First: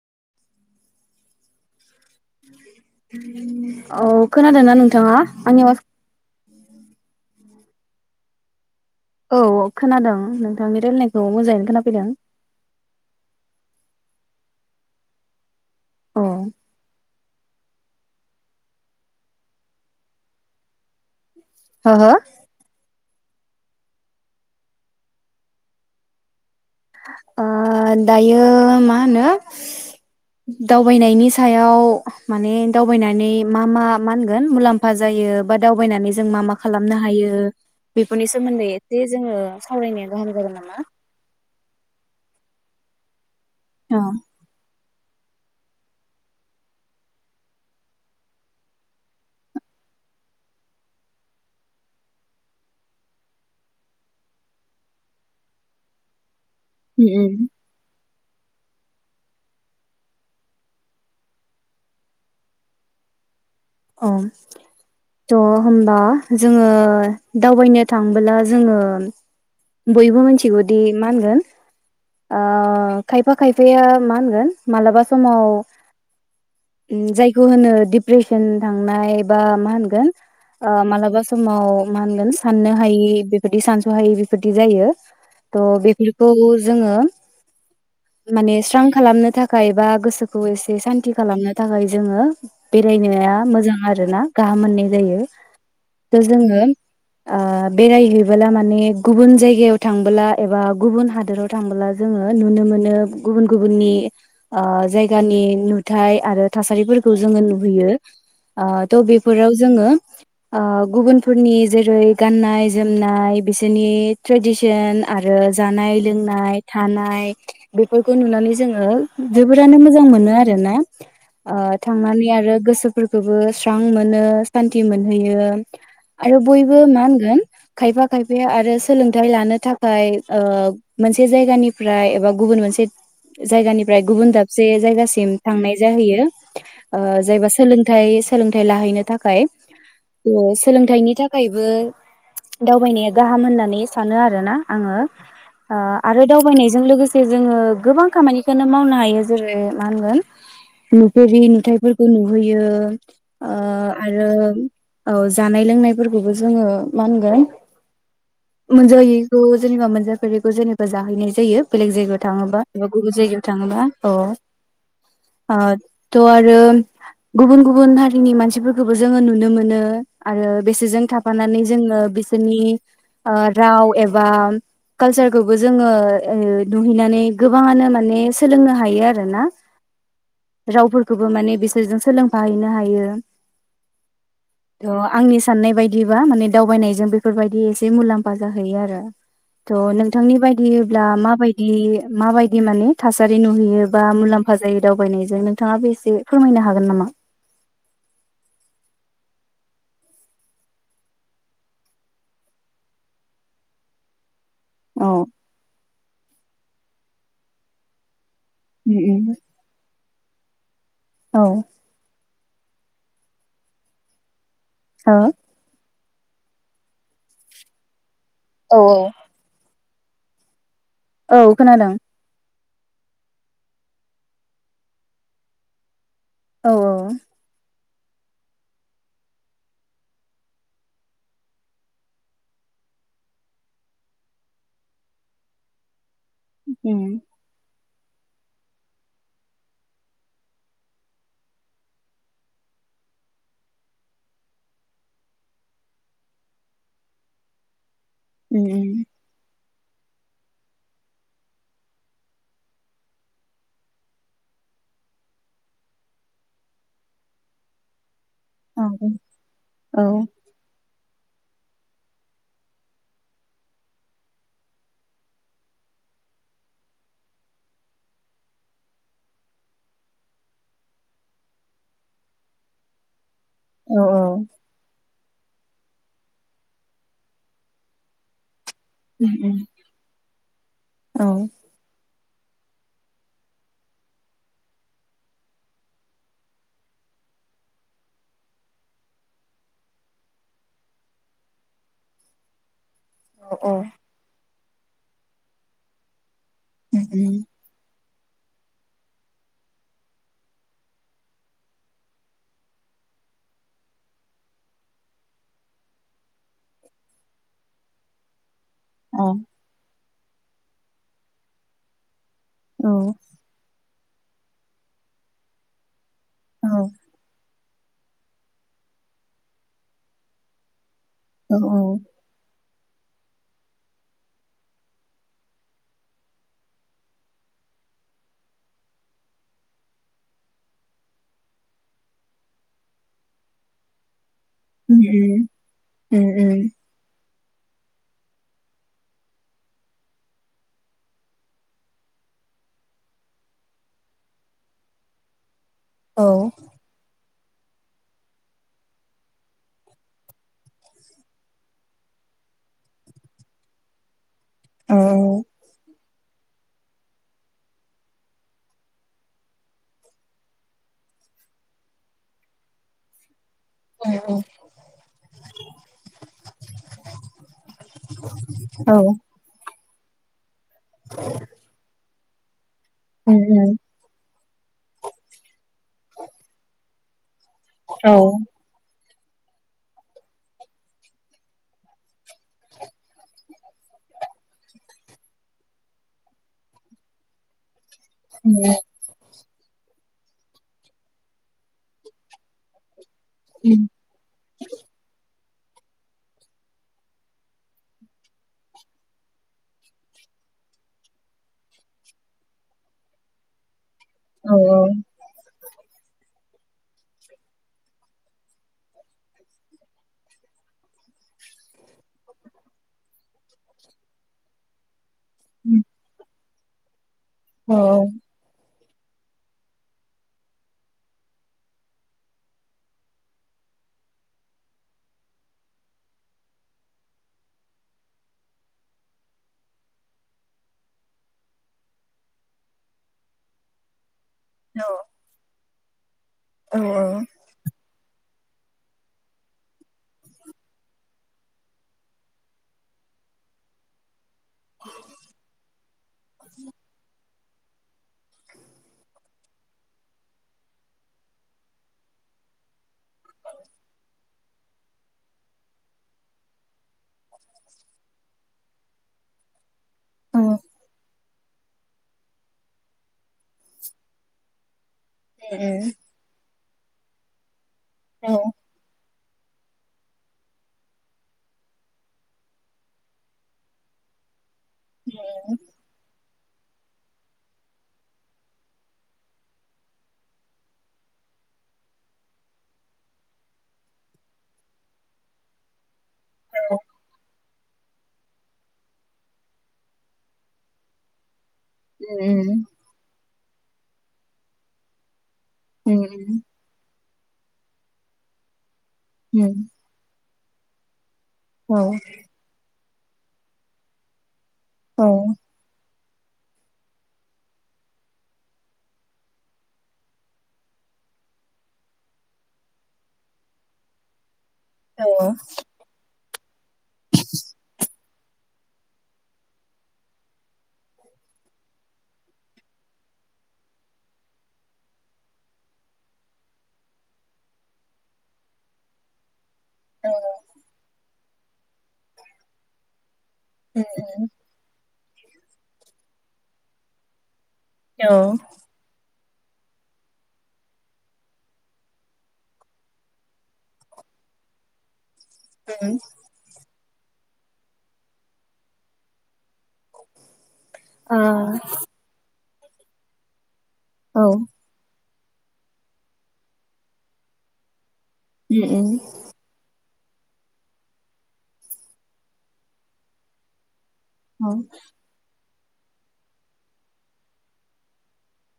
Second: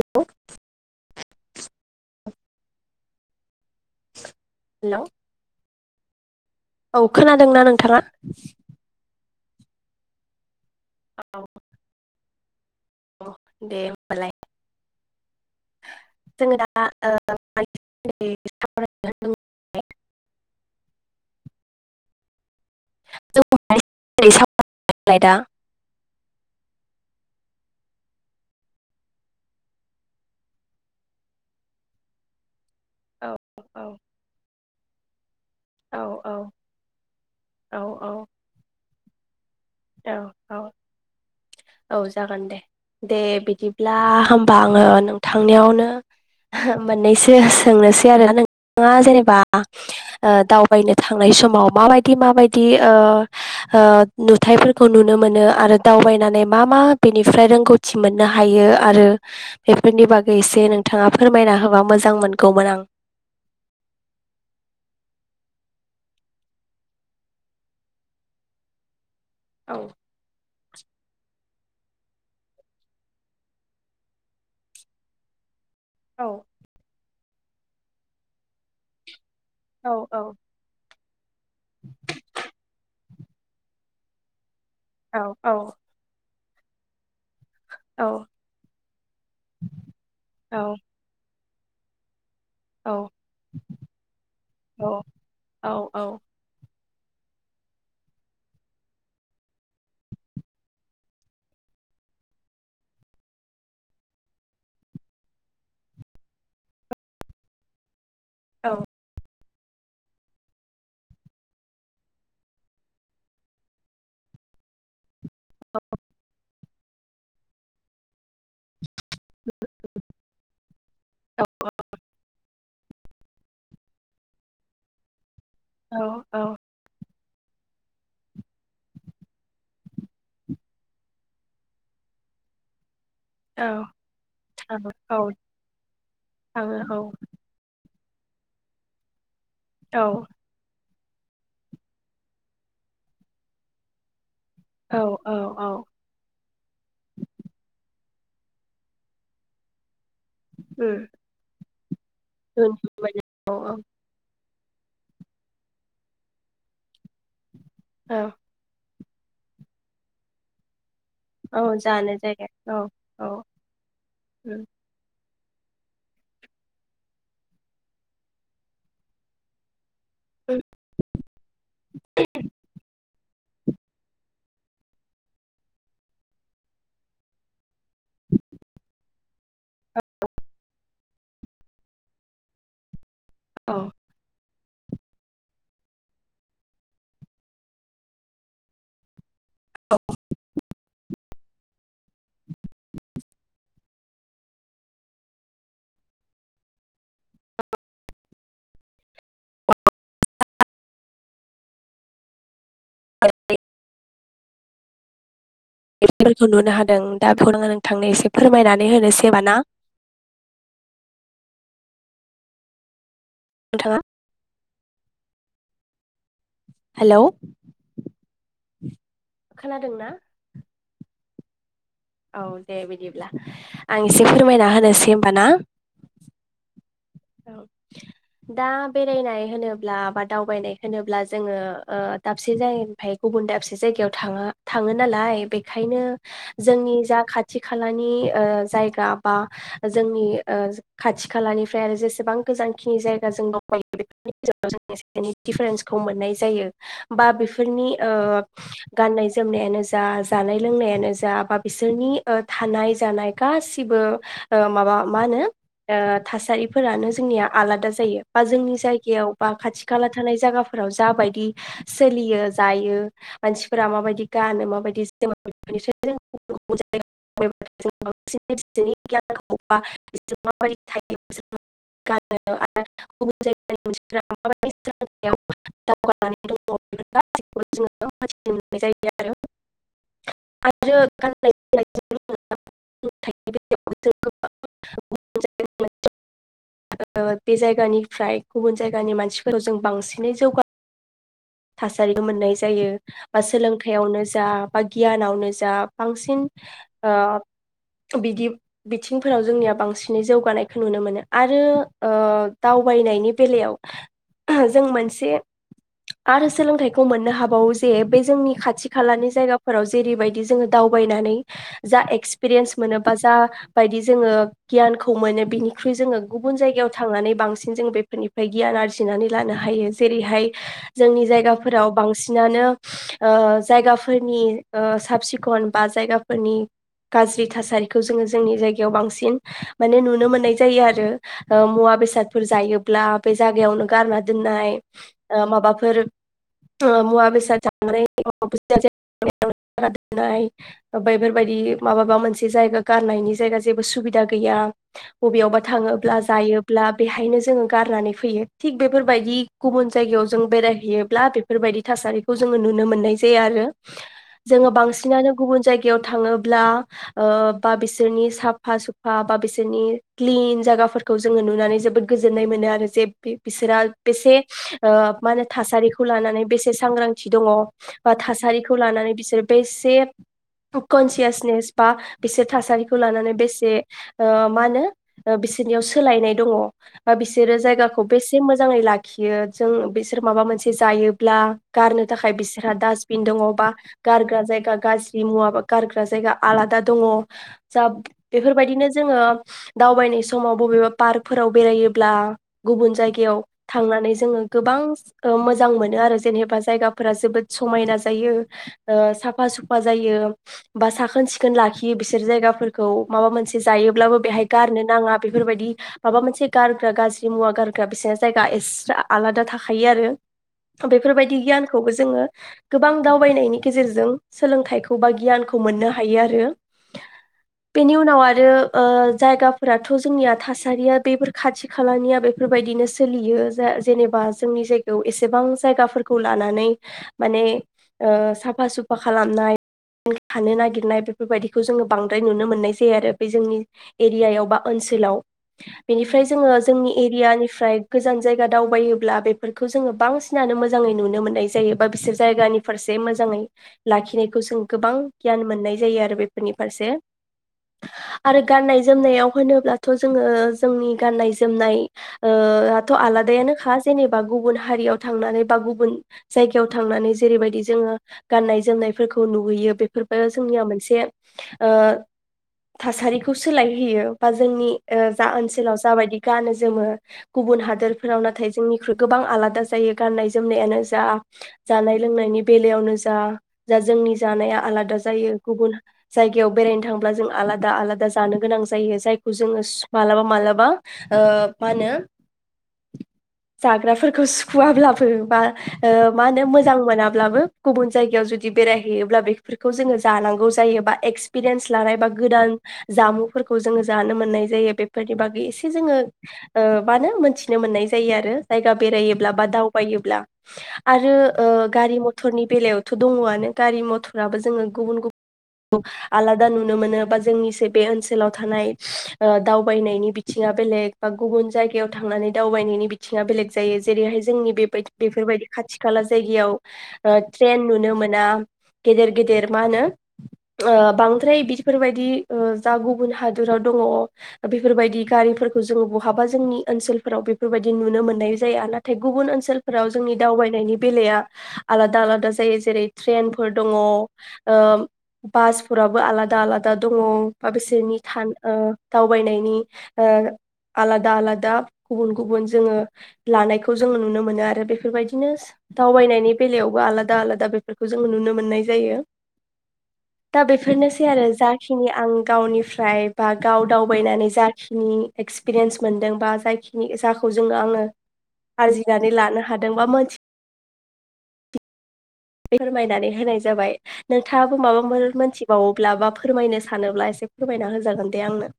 हेल'। औ खोनादोंना हेलौ नोंथाङा आंनि आवास औ खोनादोंना नोंथाङा औ खोनादों नों नोंथांनि औ रायलायनायखौ मोजाङैनो खोनाफैदों औ दे होनोमबालाय औ जोङो दा ओ [unintelligible] हो हो [unintelligible] ओ दायो मा होनो दावबायनायनि सायाव माने औ दावबायनानै मा औ मा मानगोन मुलाम फा जायो बा औ दावबायनानै जों मा मा खालामनो हायो औ बेफोरनि सोमोन्दै जे जोङो सावरायनाया गाहाम औ जागोन नामा औ जागोन दे दे बिद दिब्ला उम होनबा आङो नो थांनायावनो मोननैसो सोंनोसै आरो नोंथाङा जेनेबा दावबायनो थांनाय समाव माबायदि माबायदि ओ ओ नु थाइफोरखौ नुनो मोनो आरो दावबायनानै मा मा उम बेनिफ्राय रोंगौथि मोन नो हायो आरो बेफोरनि बागै एसे नोंथाङा फोरमायना होबा मोजां मोनगौमोन आं औ थ' होनबा जोङो दावबायनो थांबोला जोङो औ बैबो मोनसे जुदि मा होनगोन ओ खायफा खायफाया मा होनगोन मालाबा समाव औ। जायखौ होनो डिप्रेसन थांनाय बा मा औ होनगोन औ ओ मालाबा स समाव मा होनगोन साननो हायि बेफोरबादि सानसहायि जायो औ औ त बेफोरखौ जोङो माने स्रां खालामनो थाखाय बा गोसोखौ औ एसे सान्थि खालामनो थाखाय जोङो औ बेरायनाया मोजां आरो ना गाहाम औ मोननाय जायो दा जोङो ओ बेरायहैबोला माने गुबुन जायगायाव थांबोला एबा गुबुन हादोराव थांबोला जोङो नुनो मोनो गुबुन गुबुननि ओ जायगानि नुथाय आरो थासारिफोरखौ जोङो नुहैयो। अ'थ' बेफोराव जोङो ओ गुबुनफोरनि जेरै गाननाय- जोमनाय बिसोरनि ट्रेडिसन, आरो जानाय -लोंनाय, थानाय बेफोरखौ नुनानै जोङो जोबोरानो मोजां मोनो आरो ना। ओ थांनानै आरो गोसोफोरखौबो स्रां मोनो सान्थि मोनहैयो, औ आरो औ बयबो मान खायफा खायफाया आरो सोलोंथाइ लानो थाखाय मोनसे जायगानिफ्राय एबा गुबुन मोनसे औ थाङो औ जायगासिम थांनाय जाहैयो। थाङो औ ओ जायबा सों लोंथाइ सोलोंथाइ लाहैनो थाखाय औ सोलोंथाइनि थाखायबो दावबायनाया गाहाम होननानै सानो आरो आरोना आङो औ औ औ आरो दावबायनायजों लोगोसे जोङो गोबां खामानिखौननो मावनो हायो जेरै मा होनगोन उम। बे नुथायफोर नुहोयो दोनथ'बाय औ ओ औ आरो औ जानाय -लोंनायफोरखौबो जोङो मा होनगोन औ। मोनजायैखौ जेनेबा मोनजाफेरखौ जेनेबा जाहैनाय औ जायो बेलेग जानो जायगायाव जायगा थाङोबा औ एबा गुबुन औ जायगायाव थाङोबा औ। ओ थ' आरो गुबुन गुबुन हारिनि मानसिफोरखौबो जोङो नुनो मोनो आरो बेसोरजों थाफानानै जोङो बिसोरनि राव एबा कालसारखौबो जोङो नुहैनानै गोबाङानो मा माने सोलोंनो हायो आरो ना। रावफोरखौबो माने बिसोरजों सोलोंफाहैनो हायो। औ। थ' आंनि साननाय बायदिबा माने दावबायनायजों बेफोरबायदि एसे मुलाम्फा जाहैयो आरो। थ' नोंथांनि बायदिब्ला माबायदि माबायदि माने थास सारि नुहैयो बा मुलाम्फा जायो दावबायनायजोंनो नोंथाङा बे एसे फोरमायनो हागोन नामा? [unintelligible] [unintelligible] औ एखौ नुनो हाद नों दा फोनाङा नोंथांनानि एसे फोरमायनानै उम होनोसै उम ना? औ। नोंथाङा हो? हेल' औ। दों ना? औ खोनादों। औ दे बिदिब्ला आं एसे फोरमायना होनोसै होमबा ना? औ औ। औ दा बेरायनाय होनोब्ला बा दावबायनाय होनोब्ला जोङो ओ दाबसे जायगानिफ्राय गुबुन दाबसे जायगायाव थाङा थाङो नालाय बेखायनो जोंनि उम जा खाथि खा खालानि जायगा बा जोंनि खाथि खालानिफ्राय आरो ज जसेबां गोजानखिनि जायगा जों दंगायो बेफोरनि गेजेराव जों दिडिफारेन्सखौ मोननाय जायो बा बेफोरनि ओ उम उम गाननाय जोमनायानो जा बा जानाय लोंनायानो जा बा बिसोरनि ओ थानाय जानाय गासैबो ओ माबा मा होनो फोरानो जोंनिया आलादा जायो। बा जोंनि जायगायाव बा खाथि औ खाला थानाय जायगाफोराव जाबायदि सोलियो जायो मानसिफोरा माबायदि गानो माबायदिनिफ्रायसनि गियान बि माबाय थायो [unintelligible] गानो आरो गुबुन जायगानि मोनसे औ [unintelligible] दावगानानै दङ' बिखौ गाैखौबो जोङो [unintelligible] बे उम जायगायाव उम आरो औ उम आरो [unintelligible] [unintelligible] [unintelligible] बे जायगानिफ्राय गुबुन जायगानि मानसिफोराव जों बांसिनै जौगा थासारिखौ मोननाय जायो। बा उम औ औ सोलोंथायाइयावनो जा बा गियानावनो जा बांसिन आ उम उम बिदि बिथिंफोराव जोंनिया बांसिनै जौगानायखौ नुनो मोनो आरो ओ दावबायनायनि बेलायाव जों मोनसे आरो सोलोंथाइखौ मोननो हाबावो जे बे जोंनि खाथि खाथि उम खालानि जायगाफोराव जेरैबायदि जोङो दावबायनानै जा एक्स पेरिएन्स मोनोबा जा बायदि जोङो गियानखौ मोनो बिनिख्रुय जोङो गुबुन औ जायगायाव थांनानै बांसिन जों बेफोरनिफ्राय गियान आरजिनानै लानो हायो जेरैहाय जोंनि औ उम औ उम औ उम औ उम औ उम औ जायगाफोराव बांसिनानो अ जायगाफोरनि अ साब सिखन बा जायगाफोरनि गाज्रि थासारिखौ जोङो जोंनि जायगायाव बांसिन माने नुनो मोननाय जायो आरो ओ मुवा बेसादफोर जायोब्ला बे जायगायावनो गारनानै दोननाय ओ माबा उम उम। मुवा बेसाद जानानै [unintelligible] जेराव मेरावनो गारनानै दोननाय बेफोरबायदि माबा मोनसे जायोबा गारनायनि जायगा जेबो सुबिदा गैया अबेयावबा थाङोब्ला जायोब्ला बेहायनो जों गारनानै फैयो थिग बेफोरबायदि गुबुन जायगायाव जों बेराय हैयोब्ला बेफोरबायदि थासारिखौ जोङो नुनो मोननाय जाया आरो। जोङो बांसिनानो गुबुन जायगायाव थाङोब्ला ओ बा बिसोरनि साफा सुफा बा बिसोरनि क्लिन जायगाफोरखौ जोङो नुनानै जोबोद गोजोननाय मोनो आरो जे बे बिसोरा बेसे ओ मा होनो थासारिखौ लानानै बेसे सांग्रांथि दङ बा थासारिखौ लानानै बिसोरो बेसे कनसियासनेस बा बिसोर थासारि खौ लानानै बेसे ओ माहोनो बिसोरनि सोलायनाय दङ बिसो सोरो जायगाखौ बेसे मोजाङै लाख खियो जों बेस बिसोर माबा मोनसे जायोब्ला गारनो थाखाय बिसोरहा डासबिन दङ बा गारग्रा जायगा गाज्रि मुवा बा गारग्रा जायगा आलादा दङ जा बेफोरबायदिनो जोङो दावबायनाय समाव बबेबा पार्कफोराव बेरायोब्ला गुबुन जायग याव थांनानै जोङो गोबां ओ मोजां मोनो आरो जेनेबा जायगाफोरा जोबोद समायना जायो ओ साफा सुफा जायो बा साखोन सिखोन लाखियो बिसोर जायगाफोरखौ माबा मोनसे जायोब ब्लाबो बेहाय गारनो नाङा बेफोरबायदि माबा मोनसे गारग्रा गाज्रि मुवा गारग्रा बिसोरना जायगा एस्रा आलादा थाख खायोआरो बेफोरबायदि गियानखौबो जोङो गोबां दावबायनायनि गेजेरजों सोलोंथाइखौ बागि गियानखौ मोननो हायो आरो बेनि उनाव आरो ओ जायगाफोराथ' जोंनिया थासारिया बेफोर खाथि खालानिया बेफोरबायदिनो सोलियो जा जेनेबा जोंनि जायगायाव एसेबां जायगाफोरखौ लानानै माने ओ साफा सुफा खालामनाय थानो नागिरनाय बेफोरबायदिखौ जोङो बांद्राय नुनो मोननाय जायो आरो बे जोंनि एरियायाव बा ओनसोलाव बेनिफ्राय जोङो जोंनि एरियानिफ्राय गोजान जायगा दावायो। ब्ला बेफोरखौ जोङो बांसिनानो मोजाङै नुनो मोननाय जायो बा बिसोर जायगानि फारसे मोजाङै लाखिनाय। खौजों गोबां गियान मोननाय जायो आरो बेफोरनि फारसे आरो गाननाय जोमनायाव होनोब्लाथ' जोङो जोंनि गान्नाय जोमनाय ओ आथ' आलादायानोखा जेनेबा गुबुन हारियाव थांनानै बा गुबुन जायगायाव थांनानै जेरैबायदि जोङो गाननाय जोमनायफोरखौ नुहैयो बेफोरबो जोंनिया मोनसे ओ थासारिखौ सोलायहैयो बा जोंनि। ओ जा ओनसोलाव जाबायदि गानो। जोमो गुबुन हाद दोरफोराव नाथाय जोंनि गोबां आलादा जायो गाननाय जोमनायानो जा जानाय लोंनायनि बेलायावनो जा जा जोंनि जानाया आलादा जायो गुबुन जायगायाव बेरायनो थांब्ला जों आलादा आलादा जानो गोनां जायो जायखौ जोङो मालाबा मालाबा ओ मा होनो? जाग्राफोरखौ सुखुवाब्लाबो बा ओ मा होनो मोजां मोनाब्लाबो गुबुन जायगायाव जुदि बेरायहैयोब्ला बेफोरखौ जोङो जानांगौ जायोबा एक्स पिरिेयान्स लानाय बा गोदान जामुं। फोरखौ जोङो जानो मोननाय जायो बेफोरनि बागै एसे जोंओ उम ओ बा नो मोनथिनो मोननाय जायो आरो। गा बेरायोब्ला बा दावबायोब्ला आरो ओ गारि मथरनि बेलायाव थ' दङआनो गारि मथराबो जोङो गुबुन गुबुन। आलादा नुनो मोनो बा जोंनिसो बे ओनसोलाव थानाय दावबायनायनि बिथिङा बेलेग बा गुबुन जायगायाव थांनानै दावबायनायनि बिथिं। बेले जायो जेरैहाय जोंनि बेबायदि बेफोरबायदि खाथि खाला जायगायाव। ट्रेन नुनो मोन गेदेर गेदेर मा होनो बांद्राय बेफोरबायदि जा गुबुन हादोराव दङ बेफोरबायदि गारिफोरखौ जोो बहाबा जोंनि ओनसोलफोराव बेफोरबायदि नुनो नुनो मोननाय जाया नाथाय गुब ओनसोल। फोराव जोंनि दावबायनायनि बेलाया। आलादा आलादा जायो जेरै ट्ररेन। फोर दङ ओ बासफोराबो आलादा आलादा दङ। आं बिसोरनि थान दाउ। बायनायनि ओ आलादा आलादा गुबुन गुबुन जोङो लानायखौ जों नुनो मोनो आरो बेफोरबायदि बिदिनो दावबायनायनि बेलायाव आलादा आलादा बेफोरखौ जोंङो नुनो मोननाय जायो दा बेफो फोरनोसै औ आरो ओ जाखिनि आं गावनिफ्राय बाग दाव औ दावबायनानै उम जाखिनि एक्सपिरियेन्स मोनदों बा जायखिनि जाखौ जोङो आङो आरजिनानै उम लानो हादों बा मोन फोरमायनानै होनाय जाबाय। औ नोंथाङाबो माबा मोर मोनथि बावोब्ला बा फोरमायनो सानोब्ला एसे फोरमायना होजागोन दे आंनो।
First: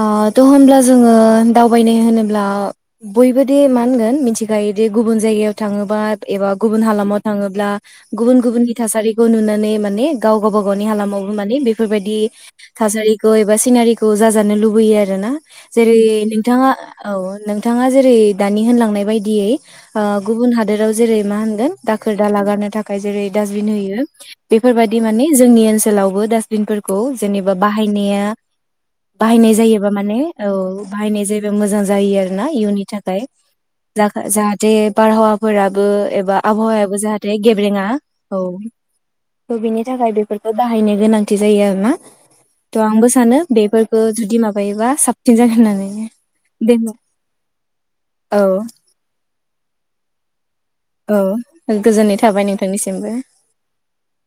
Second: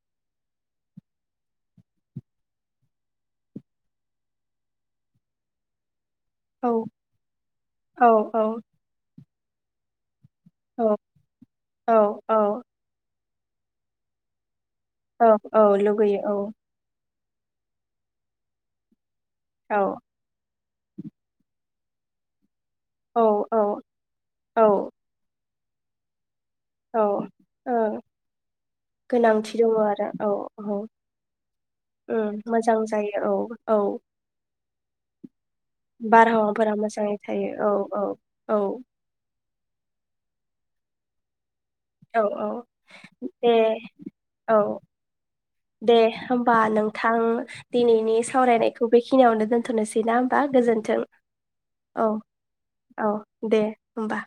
आ थ' होमब्ला जोङो दावबायनाय होनोब्ला बयबोदि मा होनगोन मिथिखायोदि गुबुन जायगायाव थाङोबा एबा औ गुबुन हालामाव थाङोब्ला औ गुबुन औ गुबुननि थासारि नुनानै माने गाव गावबा गावनि औ हालामावबो माने औ बेफोरबायदि औ थासारि खौ एबा सिनारि जाजानो लुब लुबैयो आरो औ ना औ जेरै लुगैयो नोंथाङा औ नोंथाङा जेरै दानि होनलांनाय बाय दियै औ गुबुन हादोराव जेरै मा होनगोन दाखोर दा लागारनो थाख य औ जेरै औ दास्टबिन औ बेफोरबायदि माने जोंनि ओन ओनसोलावबो दा औ नफोरखौ जेनेबा ओं बाहायनाया गोनांथि बाहायनाय दङ जायोबा आरो माने औ बाहायनाय जायोबा मोजां जायो आरो उम ना, मोजां इयुननि थाखाय जायो औ औ जाहाथे बारहावाफोराबो एबा बारहावाफोरा आबहावायाबो मोजाङै जाहाथे थायो औ गेब्रेङा औ। थ' बिनि थाखाय बेफोरखौ बाहायनो गोनांथि। जायो आरो ना औ औ थ' आंबो सानो दे बेफोर औ दे होमबा नोंथां दिनैनि औ सावरायनायखौ बेखिनियावनो। दोनथ'नोसै ना होनोमबा। गोजोन्थों औ औ गोजोननाय थाबाय नोंथांनिसिमबो औ दे होमबा।